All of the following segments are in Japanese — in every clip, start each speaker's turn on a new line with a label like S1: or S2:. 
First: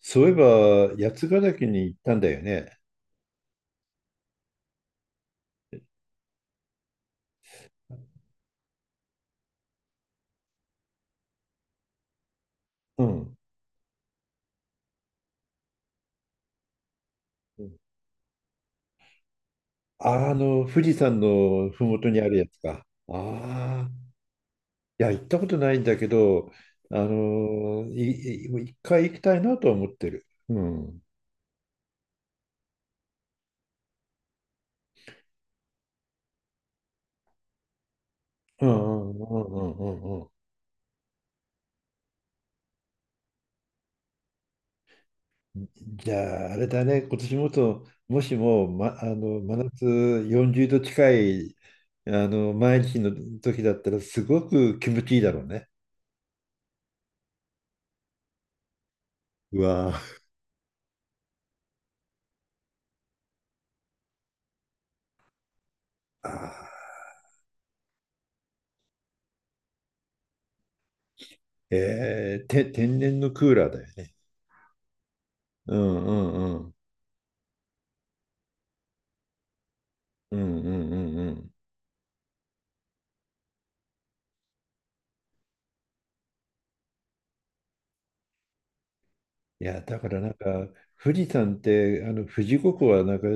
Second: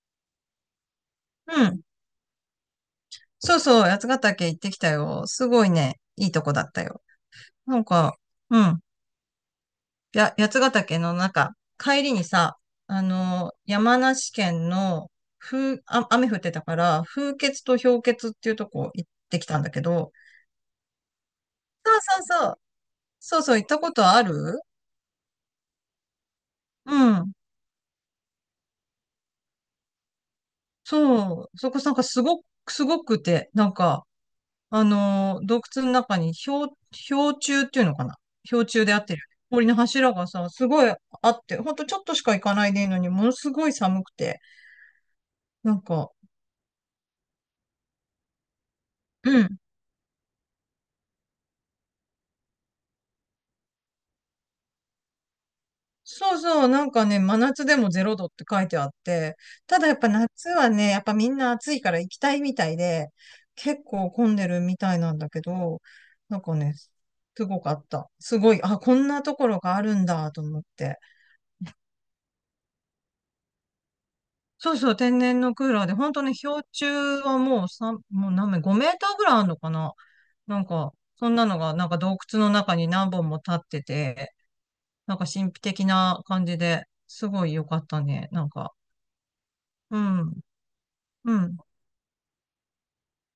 S1: そういえば、八ヶ
S2: う
S1: 岳
S2: ん。
S1: に行ったんだよね。
S2: そうそう、八ヶ岳行ってきたよ。すごいね、いいとこだったよ。なんか、うん。八ヶ岳の中、帰りにさ、
S1: うん。
S2: 山梨県の、雨降ってたから、風穴
S1: う
S2: と
S1: ん
S2: 氷穴っていうとこ行ってきたんだけど、
S1: 富士山のふ
S2: そ
S1: もとに
S2: う
S1: あ
S2: そ
S1: る
S2: う
S1: や
S2: そ
S1: つ
S2: う。
S1: か。
S2: そうそう、行った
S1: あ
S2: こと
S1: あ。
S2: ある。
S1: いや、行ったことないんだけど、
S2: う
S1: あ
S2: ん。
S1: の、い一回行きたいなとは思ってる。うん。うん
S2: そう。そこなんかすごく、すごくて、洞窟の中に氷柱っていうのかな。氷
S1: うんう
S2: 柱であってる。
S1: んう
S2: 氷
S1: ん
S2: の
S1: う
S2: 柱
S1: んう
S2: が
S1: ん。
S2: さ、すごいあって、ほんとちょっとしか行かないでいいのに、ものすごい寒くて、なん
S1: じ
S2: か、
S1: ゃあ、あれだね、今年もと、もしも、
S2: う
S1: 真
S2: ん。
S1: 夏40度近い、毎日の時だったら、すごく気持ちいいだろうね。
S2: そうそう、なんかね、真夏でもゼロ度って書いてあって、
S1: う
S2: ただや
S1: わ
S2: っぱ夏はね、やっぱみんな暑いから行きたいみたいで、結構混んでるみたいなんだけど、
S1: あ
S2: なんかね、
S1: あ。
S2: すごかった。すごい、あ、こんなところがあるんだと思って。
S1: 天然のクーラーだよね。
S2: そうそう、天然のクー
S1: う
S2: ラーで、
S1: んう
S2: 本当に
S1: んう
S2: 氷
S1: ん。
S2: 柱はもう3、もう何メ、5メーターぐらいあるのかな。
S1: うん
S2: な
S1: う
S2: ん
S1: ん
S2: か、
S1: うん
S2: そ
S1: う
S2: んな
S1: ん。
S2: のが、なんか洞窟の中に何本も立ってて、なんか神秘的な感じで、すごい良かったね。
S1: いや、
S2: う
S1: だからなん
S2: ん、
S1: か、富士
S2: う
S1: 山
S2: ん。
S1: って、富士五湖はなんか、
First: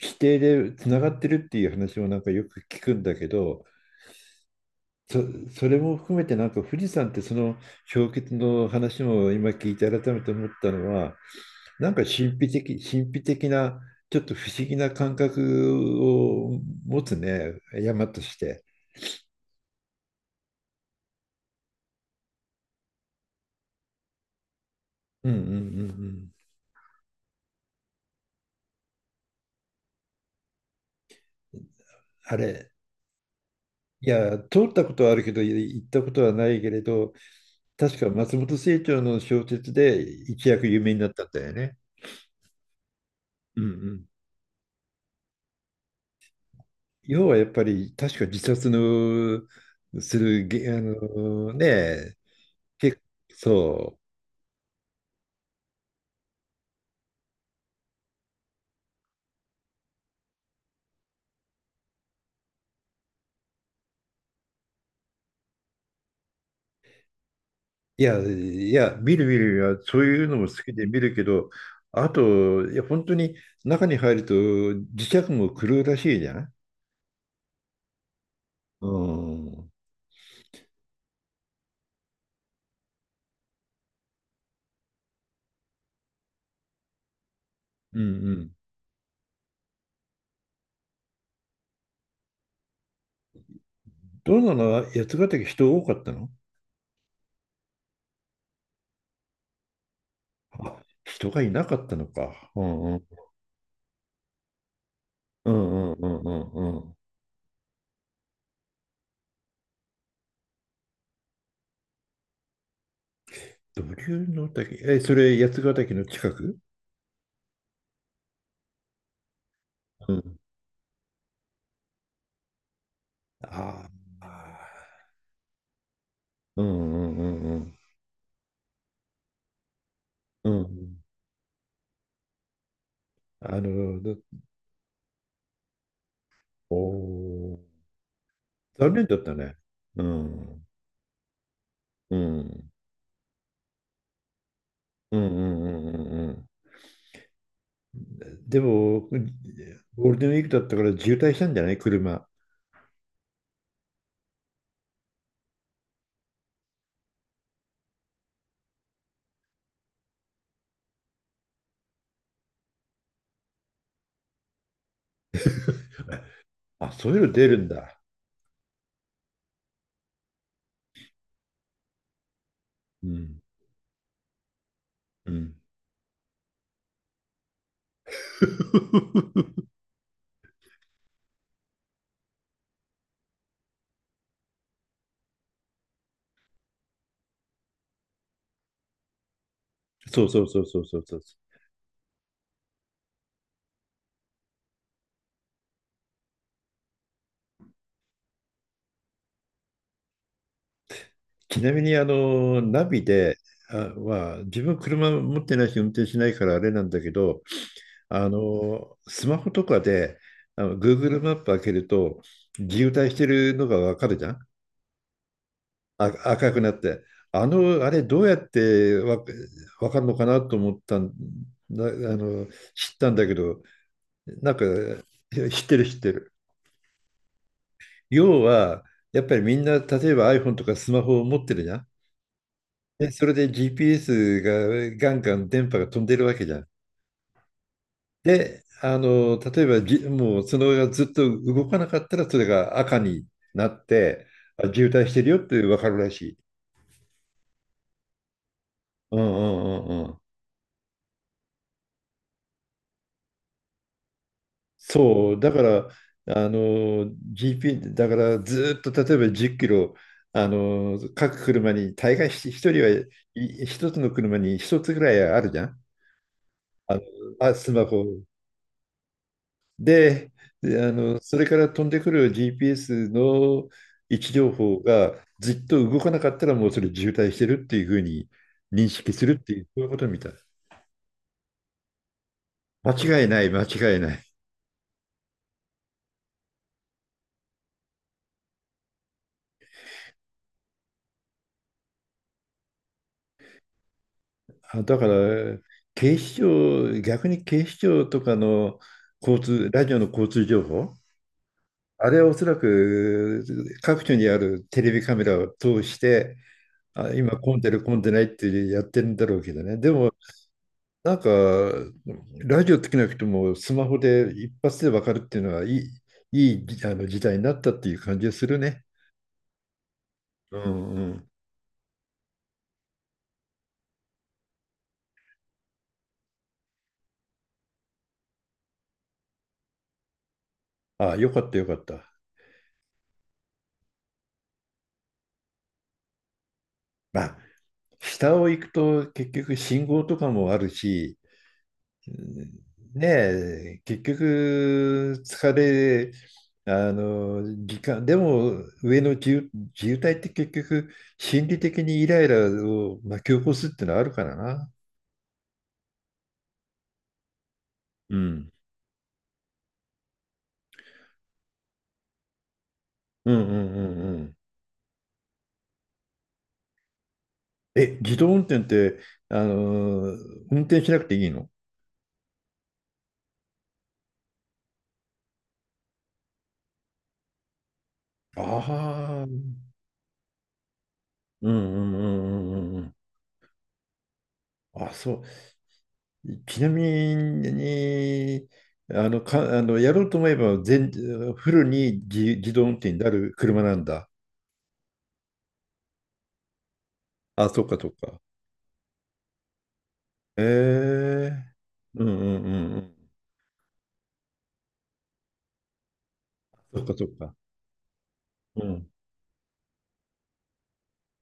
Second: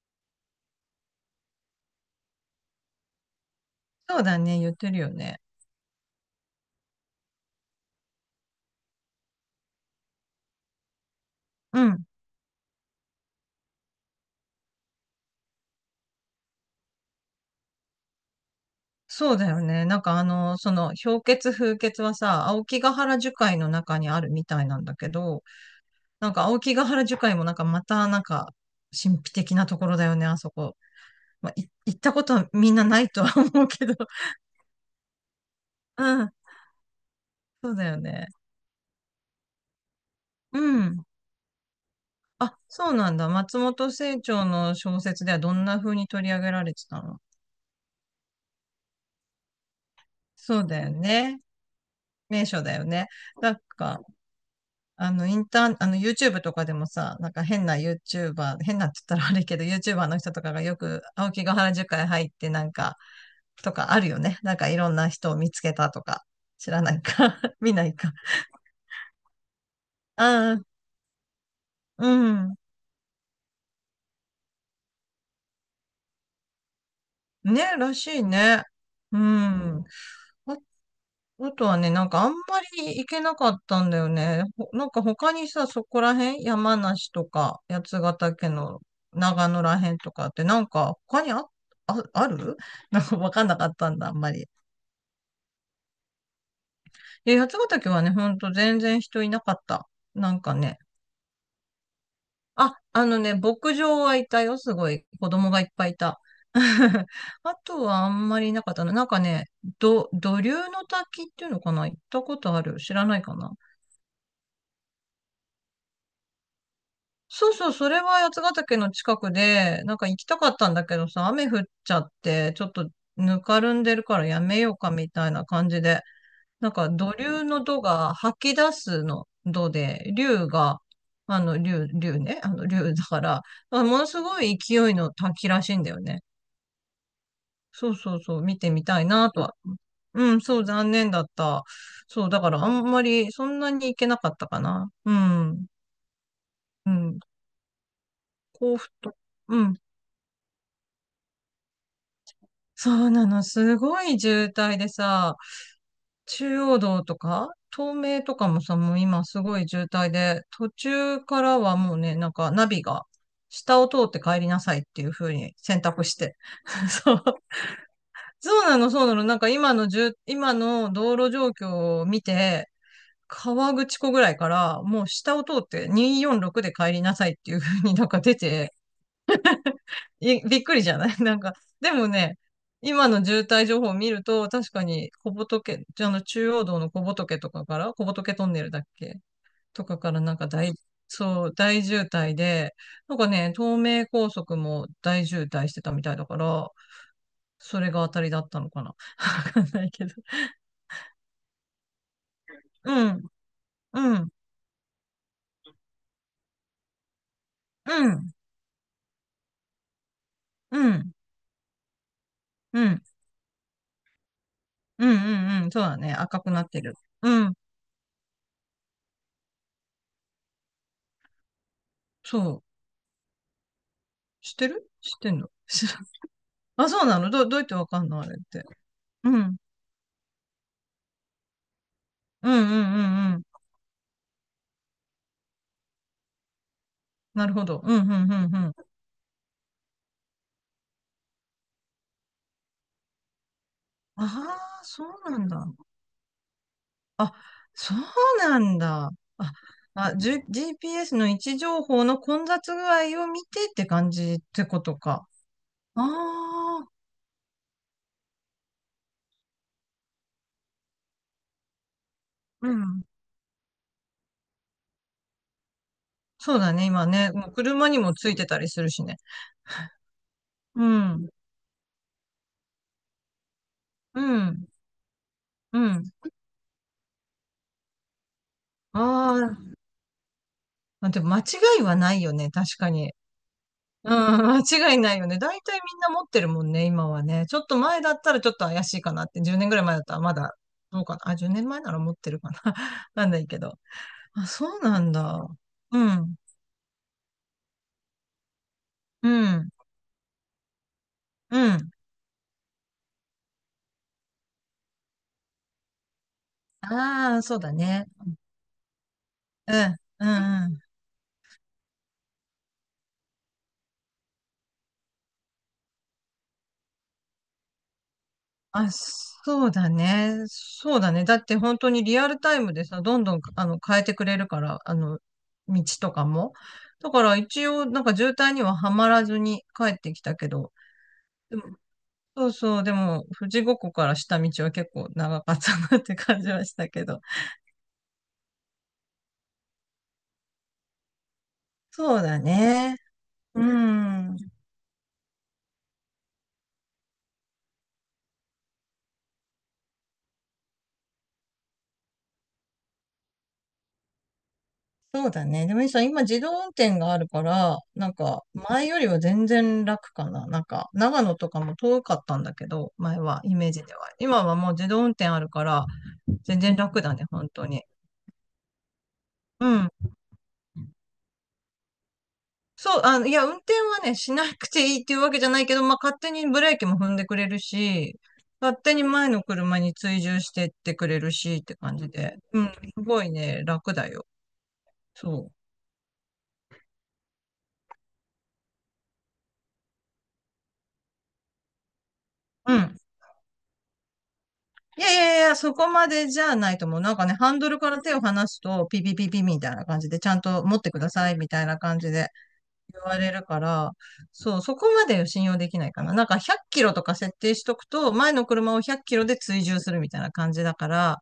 S1: 規定でつながってるっていう話もなんかよく聞くんだけど、
S2: そうだね、言ってるよ
S1: そ、
S2: ね。
S1: それも含めてなんか富士山ってその氷結の話も今聞いて改めて思ったのは、
S2: う
S1: なんか
S2: ん、
S1: 神秘的な、ちょっと不思議な感覚を持つね、山として。
S2: そうだよね。氷結風結はさ、青木ヶ原樹海の中にあるみたいなんだけ
S1: うんうんう
S2: ど、
S1: んう
S2: な
S1: ん。
S2: んか青木ヶ原樹海もなんかまた、神秘的なところだよね、あそこ。まあ、い行ったこと
S1: あ
S2: はみ
S1: れ、
S2: んなないとは 思うけど。
S1: いや、通ったことはあるけど、行ったこと
S2: う
S1: は
S2: ん、
S1: ないけれど、
S2: そうだよ
S1: 確か
S2: ね。
S1: 松本清張の小説で一
S2: う
S1: 躍有名に
S2: ん。
S1: なったんだよね。
S2: あ、そうなんだ。松
S1: うんう
S2: 本
S1: ん。
S2: 清張の小説ではどんな風に取り上げられてたの？
S1: 要はやっぱり、確か自殺の
S2: そう
S1: げあ
S2: だよね。
S1: のね、
S2: 名所だよ
S1: 結
S2: ね。なん
S1: そう。
S2: か、あの、インターン、あの、YouTube とかでもさ、なんか変な YouTuber、変なって言ったら悪いけど、YouTuber の人とかがよく、青木ヶ原樹海入ってとかあるよね。なんかいろんな人を見つけたとか、知らないか。見ない
S1: い
S2: か。
S1: や、いや、見る見るよ、そういうのも
S2: あ
S1: 好
S2: あ、
S1: きで見るけど、あ
S2: うん。
S1: と、いや、本当に中に入ると磁石も狂うらしいじゃん。
S2: ね、らしいね。
S1: う
S2: う
S1: んうん
S2: ん。ん。あ、あとはね、なんかあんまり行けなかったんだよね。なんか他にさ、そこら辺、山梨とか、八
S1: う
S2: ヶ岳
S1: ん。
S2: の長野ら辺とかって、なんか他にある なんかわかんなかったんだ、あんま
S1: どん
S2: り。
S1: なの、八ヶ岳、人多かったの？
S2: で、八ヶ岳はね、ほんと全然人いなかった。なんか ね、
S1: あ、人がいなかったのか。う
S2: あ、
S1: んうん。
S2: あのね、牧場はいたよ、すごい。子
S1: う
S2: 供がいっぱ
S1: んうん
S2: いい
S1: うん
S2: た。
S1: うんうん。
S2: あとはあんまりいなかったな。なんかね、土竜の滝っていうのかな。行ったことある？知らないかな。
S1: 土竜の滝。え、それ、八ヶ岳の近く？
S2: そうそう、それは八ヶ岳の近くで、なんか
S1: う
S2: 行きた
S1: ん
S2: かったんだけどさ、雨降っちゃって、ちょっとぬかるん
S1: あ
S2: でるからやめ
S1: あ
S2: ようかみたいな感じで、
S1: う
S2: なんか
S1: んう
S2: 土
S1: ん
S2: 竜
S1: う
S2: の
S1: ん
S2: 土が吐き出すの土で、竜
S1: うんう
S2: が、
S1: ん
S2: あの、竜、竜ね、あの、竜だから、
S1: あ
S2: も
S1: の、
S2: の
S1: だ
S2: すごい勢いの滝らしいんだよね。
S1: おー、
S2: そうそう、見てみ
S1: 残
S2: た
S1: 念
S2: い
S1: だっ
S2: な
S1: た
S2: と
S1: ね。
S2: は。
S1: う
S2: うん、そ
S1: ん
S2: う、残念だった。
S1: う
S2: そう、だからあ
S1: ん
S2: んまりそんなに行けなかったかな。う
S1: うんうん
S2: ん、
S1: うんうんうん、
S2: うん、
S1: で
S2: 甲府
S1: も、
S2: と。うん、
S1: ゴールデンウィークだったから渋滞したんじゃない、車？
S2: そうなの、すごい渋滞でさ、中央道とか、東名とかもさ、もう今すごい渋滞で、途中からはもうね、なんかナビが、下を通って帰りなさいっていう風に選択して。
S1: あ、そう
S2: そ
S1: い
S2: う、
S1: うの出るんだ。
S2: そうなの、そうなの。なんか今の道路状況を見て、
S1: うん
S2: 川口湖ぐらいから、もう
S1: う
S2: 下を通
S1: ん
S2: って246で帰りなさいっていう風に なんか出て、いびっくりじゃない？ なんか、でもね、今の渋滞情報を見ると、確かに小仏、あの中央道の小仏とかから、小仏トンネルだっけ、とかから
S1: そう
S2: なん
S1: そ
S2: か
S1: うそう
S2: 大、
S1: そうそうそう。
S2: そう、大渋滞で、なんかね、東名高速も大渋滞してたみたいだから、それが当たりだったのかな。わかんないけど。
S1: ちなみに、ナ
S2: う
S1: ビ
S2: ん、
S1: で、
S2: うん、
S1: 自分車持ってないし、運転しないからあれなんだけど、
S2: うん、
S1: スマホとかで、
S2: うん、
S1: Google マップ開けると、
S2: う
S1: 渋
S2: ん。
S1: 滞してるのがわかるじゃん？
S2: うんうそうだ
S1: あ、
S2: ね。赤く
S1: 赤く
S2: なっ
S1: なっ
S2: てる。
S1: て。
S2: うん。
S1: あれ、どうやってわかるのかなと思ったんだ、
S2: そ
S1: の、
S2: う。
S1: 知ったんだけど、
S2: 知
S1: な
S2: っ
S1: んか、
S2: てる？知ってんの？
S1: 知ってる、
S2: 知らん。
S1: 知ってる。
S2: あ、そうなの？ど、どうやってわかんのあれ
S1: 要
S2: って。
S1: は、やっ
S2: うん。
S1: ぱ
S2: う
S1: りみ
S2: ん
S1: んな、例えば iPhone とかスマホを持ってるじゃん？
S2: うんう
S1: で、そ
S2: ん
S1: れ
S2: うん。
S1: で GPS がガンガン電波が飛んでるわけじゃん。
S2: なるほど。うんうんうんう
S1: で、
S2: ん。
S1: 例えばもうその上がずっと動かなかったら、それが赤になっ
S2: あ
S1: て、あ、
S2: あ、
S1: 渋
S2: そ
S1: 滞してる
S2: う
S1: よ
S2: な
S1: っ
S2: ん
S1: て
S2: だ。
S1: 分かるらしい。
S2: あ、そうなんだ。
S1: うんう
S2: あ、
S1: んうんう
S2: あ、
S1: ん。
S2: じゅ GPS の位置情報の混雑具合を見てって感じってことか。
S1: そう、だから、
S2: ああ、
S1: GP、だからずっと例えば10キロ、各車に、大概
S2: う
S1: 一人は、
S2: ん。
S1: 一つの車に一つぐらいあるじゃん。
S2: そうだね。
S1: あの、
S2: 今ね。もう
S1: あ、スマ
S2: 車に
S1: ホ。
S2: もついてたりするしね。
S1: で、で、
S2: うん。
S1: それから飛んでくる GPS の位
S2: う
S1: 置情
S2: ん。
S1: 報がずっ
S2: う
S1: と動か
S2: ん。
S1: なかったらもうそれ渋滞してるっていうふうに認識す
S2: あ
S1: るっていう、
S2: あ、
S1: そういうことみたい。
S2: あ、でも間違いはないよね、確かに。
S1: 間違いない、間違い
S2: うん、
S1: ない。
S2: 間違いないよね。大体みんな持ってるもんね、今はね。ちょっと前だったらちょっと怪しいかなって、10年ぐらい前だったらまだ、どうかな。あ、10年前なら持ってるかな。なんないけど。あ、そう
S1: あ、だ
S2: な
S1: か
S2: ん
S1: ら、
S2: だ。う
S1: 警
S2: ん、
S1: 視庁、逆に警視庁とかの
S2: う
S1: 交
S2: ん、
S1: 通、ラジオの交通情報、
S2: うん。
S1: あれはおそらく各所にあるテレビカメラを通して、あ、
S2: あ
S1: 今
S2: あ、そ
S1: 混ん
S2: う
S1: で
S2: だ
S1: る混ん
S2: ね。
S1: でないってやってるんだろうけど
S2: う
S1: ね。で
S2: ん、
S1: も、
S2: うん、うん。
S1: なんか、ラジオつけなくてもスマホで一発でわかるっていうのはいい時代になったっていう感じがするね。
S2: あ、そうだね。
S1: うんう
S2: そうだね。
S1: ん。
S2: だって本当にリアルタイムでさ、どんどんあの変えてくれるから、あの、道とかも。だから一応、なんか渋滞にははまらずに帰ってきたけど、
S1: ああ、よかっ
S2: で
S1: た、
S2: も、
S1: よかった。
S2: そうそう、でも、富士五湖から下道は結構長かったなって感じはしたけど。
S1: まあ、下を行くと結局信号とかもあるし、う
S2: そうだ
S1: ん
S2: ね。
S1: ね
S2: う
S1: え、結
S2: ん。
S1: 局疲れ、時間、でも上の自由体って結局心理的にイライラを巻き起こすっていうのはあるからな。
S2: そうだね。でもいいさ、今自動運転があるから、なん
S1: う
S2: か
S1: ん。
S2: 前よりは全然楽かな。なんか長野とかも遠かったんだけど、前
S1: うんう
S2: はイメー
S1: んう
S2: ジで
S1: ん
S2: は。
S1: うん。
S2: 今はもう自動運転あるから、全然楽だね、本当に。
S1: え、自動運転って、
S2: うん。
S1: 運転しなくていいの？
S2: いや、運転はね、しなくていいっていうわけじゃないけど、まあ、勝手にブレーキも踏んでくれるし、
S1: あ
S2: 勝手に
S1: あ
S2: 前の
S1: ー、
S2: 車に追従してってくれる
S1: うん
S2: しって
S1: うん
S2: 感
S1: うん
S2: じで。
S1: う
S2: うん、
S1: ん
S2: す
S1: うんうん。
S2: ごいね、楽だよ。
S1: あ、そう。
S2: そ
S1: ちなみに、あの、か、あの、やろうと思えばフルに自動運
S2: う。う
S1: 転に
S2: ん。
S1: なる車なんだ？
S2: いやいやいや、そこまでじゃないと思う。なんかね、
S1: あ、
S2: ハン
S1: そっ
S2: ド
S1: か
S2: ル
S1: そ
S2: か
S1: っ
S2: ら手
S1: か。
S2: を離すと、ピピピピみたいな感じで、ちゃん
S1: え
S2: と持ってくださいみ
S1: え、
S2: たいな感
S1: うん
S2: じ
S1: う
S2: で
S1: んうんう
S2: 言
S1: ん。
S2: われるから、そう、そこまで信用できないかな。なんか100
S1: そ
S2: キ
S1: っ
S2: ロ
S1: か
S2: と
S1: そっ
S2: か
S1: か。
S2: 設定しとくと、前の
S1: う
S2: 車を
S1: ん。
S2: 100キロで追従するみたいな感じだから、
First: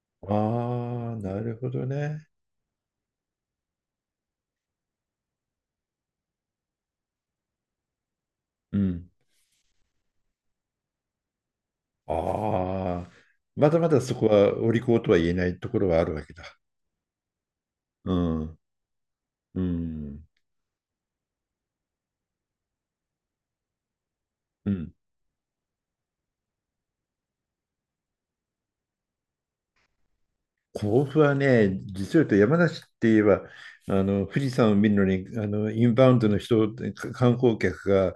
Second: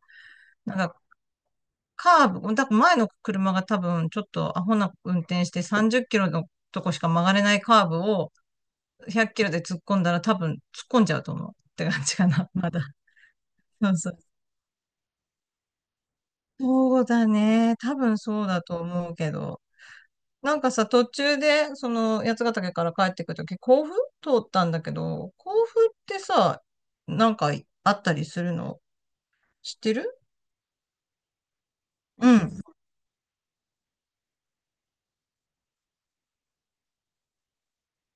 S2: なんか
S1: ああ、なるほどね。
S2: カーブ、だから前の車が多分ちょっとアホな運転して30キロのとこしか曲がれないカーブを
S1: うん。
S2: 100キロで突っ込んだら多分突っ込んじゃうと思うって感じかな、まだ。
S1: ああ、まだま
S2: そう
S1: だ
S2: そ
S1: そこ
S2: う。
S1: はお利口とは言えないところはあるわけだ。
S2: そうだね。多
S1: う
S2: 分そう
S1: ん。
S2: だと思うけ
S1: う
S2: ど。
S1: ん。
S2: なんかさ、途中で、その、八ヶ岳から帰ってくるとき、甲府通った
S1: う
S2: んだけ
S1: ん。
S2: ど、甲府ってさ、なんかあったりするの？知ってる？
S1: 甲府はね、実を言う
S2: う
S1: と山
S2: ん、
S1: 梨って言えば、あの富士山を見るのにあのインバウンドの人、観光客が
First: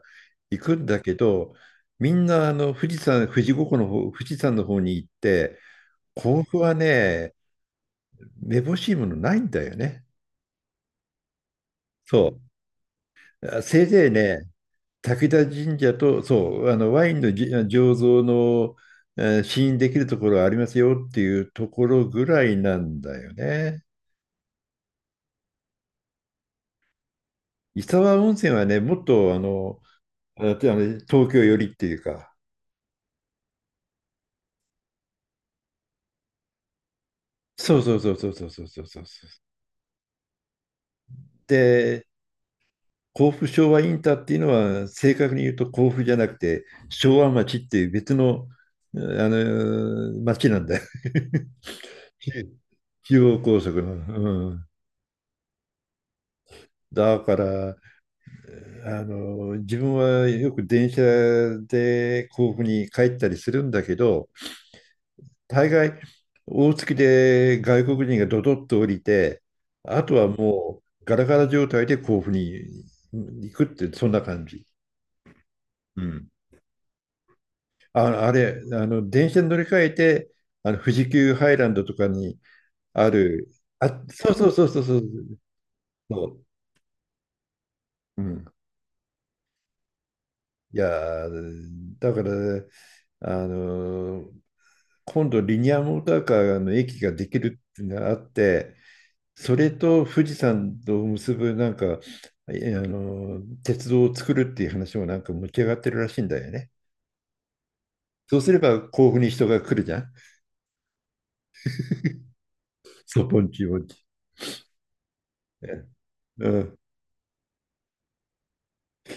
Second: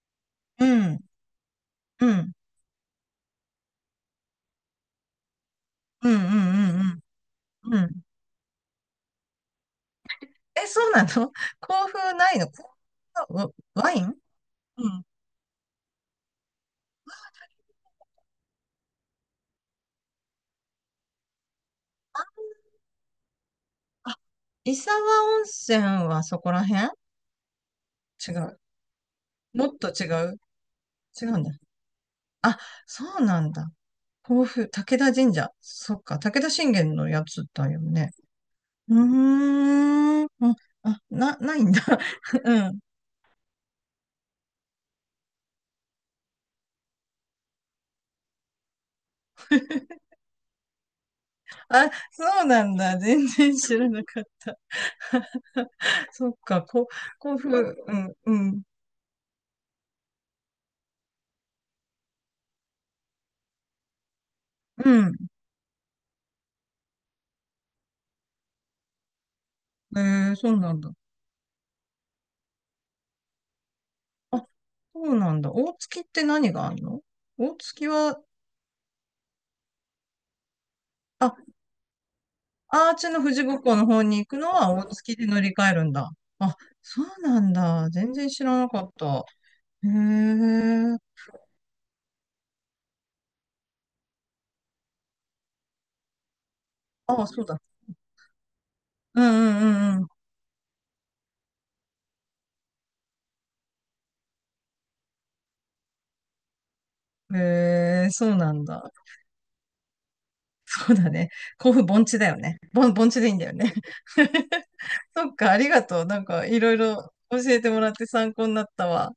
S1: 行
S2: う
S1: く
S2: ん、
S1: ん
S2: う
S1: だ
S2: ん、
S1: けど、み
S2: う
S1: ん
S2: ん、
S1: なあの富士山、富士五湖の方、富士山の方に行って、
S2: うん、う
S1: 甲府は
S2: ん、
S1: ね、
S2: うん。うん。
S1: めぼしいものないんだよね。
S2: え、そうなの？ 甲府な
S1: そ
S2: いの？甲府の
S1: う。せ
S2: ワ
S1: い
S2: ワイ
S1: ぜい
S2: ン
S1: ね、
S2: うん。
S1: 滝田神社と、そう、あのワインの醸造の、試飲できるところありますよっていうところ
S2: あ、
S1: ぐらいなんだよね。
S2: 伊沢温泉はそこら辺？
S1: 伊沢
S2: 違
S1: 温泉
S2: う？
S1: はね、もっと
S2: もっと違う？
S1: あと
S2: 違
S1: 東
S2: う
S1: 京
S2: んだ。
S1: 寄りっていうか、
S2: あ、そうなんだ。甲府、武田神社。そっか、武田信玄のやつだ
S1: そ
S2: よ
S1: うそうそ
S2: ね。
S1: うそうそうそうそう
S2: う
S1: そう。
S2: ーん。ないんだ。
S1: で、
S2: うん。
S1: 甲府昭和インターっていうのは、正確に言うと甲府じゃなくて、昭和町っていう別の、あ町なんだよ。
S2: あ、そうなんだ。
S1: 中
S2: 全
S1: 央
S2: 然
S1: 高速
S2: 知ら
S1: の。
S2: なかっ
S1: う
S2: た。
S1: ん、
S2: そっか、
S1: だか
S2: 甲府、
S1: ら、
S2: うん、うん、
S1: 自分はよく電車で甲府に帰ったりするんだけど、
S2: うん。
S1: 大概、大月で外国人がドドッと降りて、あとは
S2: えー、そうな
S1: も
S2: んだ。
S1: うガラガラ状態で甲府に行くって、そんな
S2: あ、
S1: 感じ。
S2: そうなんだ。大
S1: う
S2: 月って
S1: ん。
S2: 何があるの？大月は、
S1: あ、あれ、あの、電車に乗り換えて、富士急
S2: あ、
S1: ハイランドとかに
S2: アー
S1: あ
S2: チの富士
S1: る、
S2: 五湖の
S1: あ、
S2: 方に行
S1: そう
S2: く
S1: そ
S2: の
S1: うそう
S2: は
S1: そう
S2: 大
S1: そ
S2: 月で
S1: う、
S2: 乗り換えるんだ。
S1: そう。
S2: あ、そうなんだ。全
S1: う
S2: 然知
S1: ん。
S2: らなかった。へ
S1: い
S2: え。
S1: やー、だから、あのー今度リニアモーターカーの駅が
S2: あ、
S1: でき
S2: そう
S1: る
S2: だ。
S1: っていうのがあって、
S2: うん
S1: そ
S2: う
S1: れ
S2: んう
S1: と
S2: ん
S1: 富士山と結ぶなんか、えあの、鉄道を作るっていう話もなんか持ち上がってるらしいんだよね。
S2: うん。へえ、そう
S1: そうす
S2: な
S1: れ
S2: ん
S1: ば
S2: だ。
S1: 甲府に人が来るじゃん。
S2: そうだね。甲府盆地だよね。盆地
S1: そう、
S2: でいいん
S1: ポ
S2: だ
S1: ン
S2: よ
S1: チ
S2: ね。
S1: ポンチ。
S2: そっか、ありがとう。なんか、
S1: う
S2: いろ
S1: ん。
S2: いろ教えてもらって参考になったわ。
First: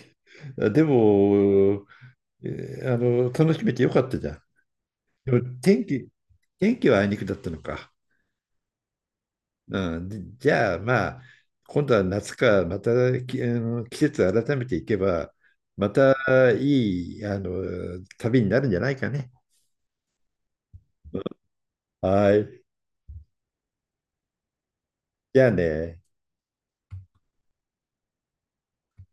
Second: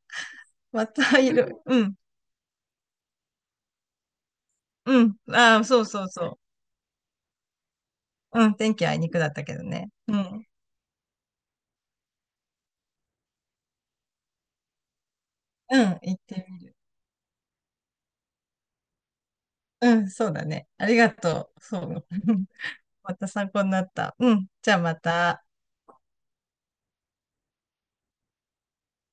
S1: で
S2: また、いろ、う
S1: も、
S2: ん、
S1: えあの、楽しめてよかったじゃん。
S2: うん。
S1: でも
S2: ああ、そうそうそ
S1: 天気はあいにくだったのか。
S2: う。うん、天気あいにくだったけどね。
S1: うん。
S2: う
S1: で
S2: ん、
S1: じゃあ、まあ、今度は夏か、またき、あの、季節改めていけば、
S2: うん、
S1: ま
S2: 行
S1: た
S2: ってみ。
S1: いい旅になるんじゃないかね。
S2: うん、そうだね。ありがとう。そう。
S1: は い。
S2: また参考になった。うん、じゃあま
S1: じ
S2: た。
S1: ゃあね。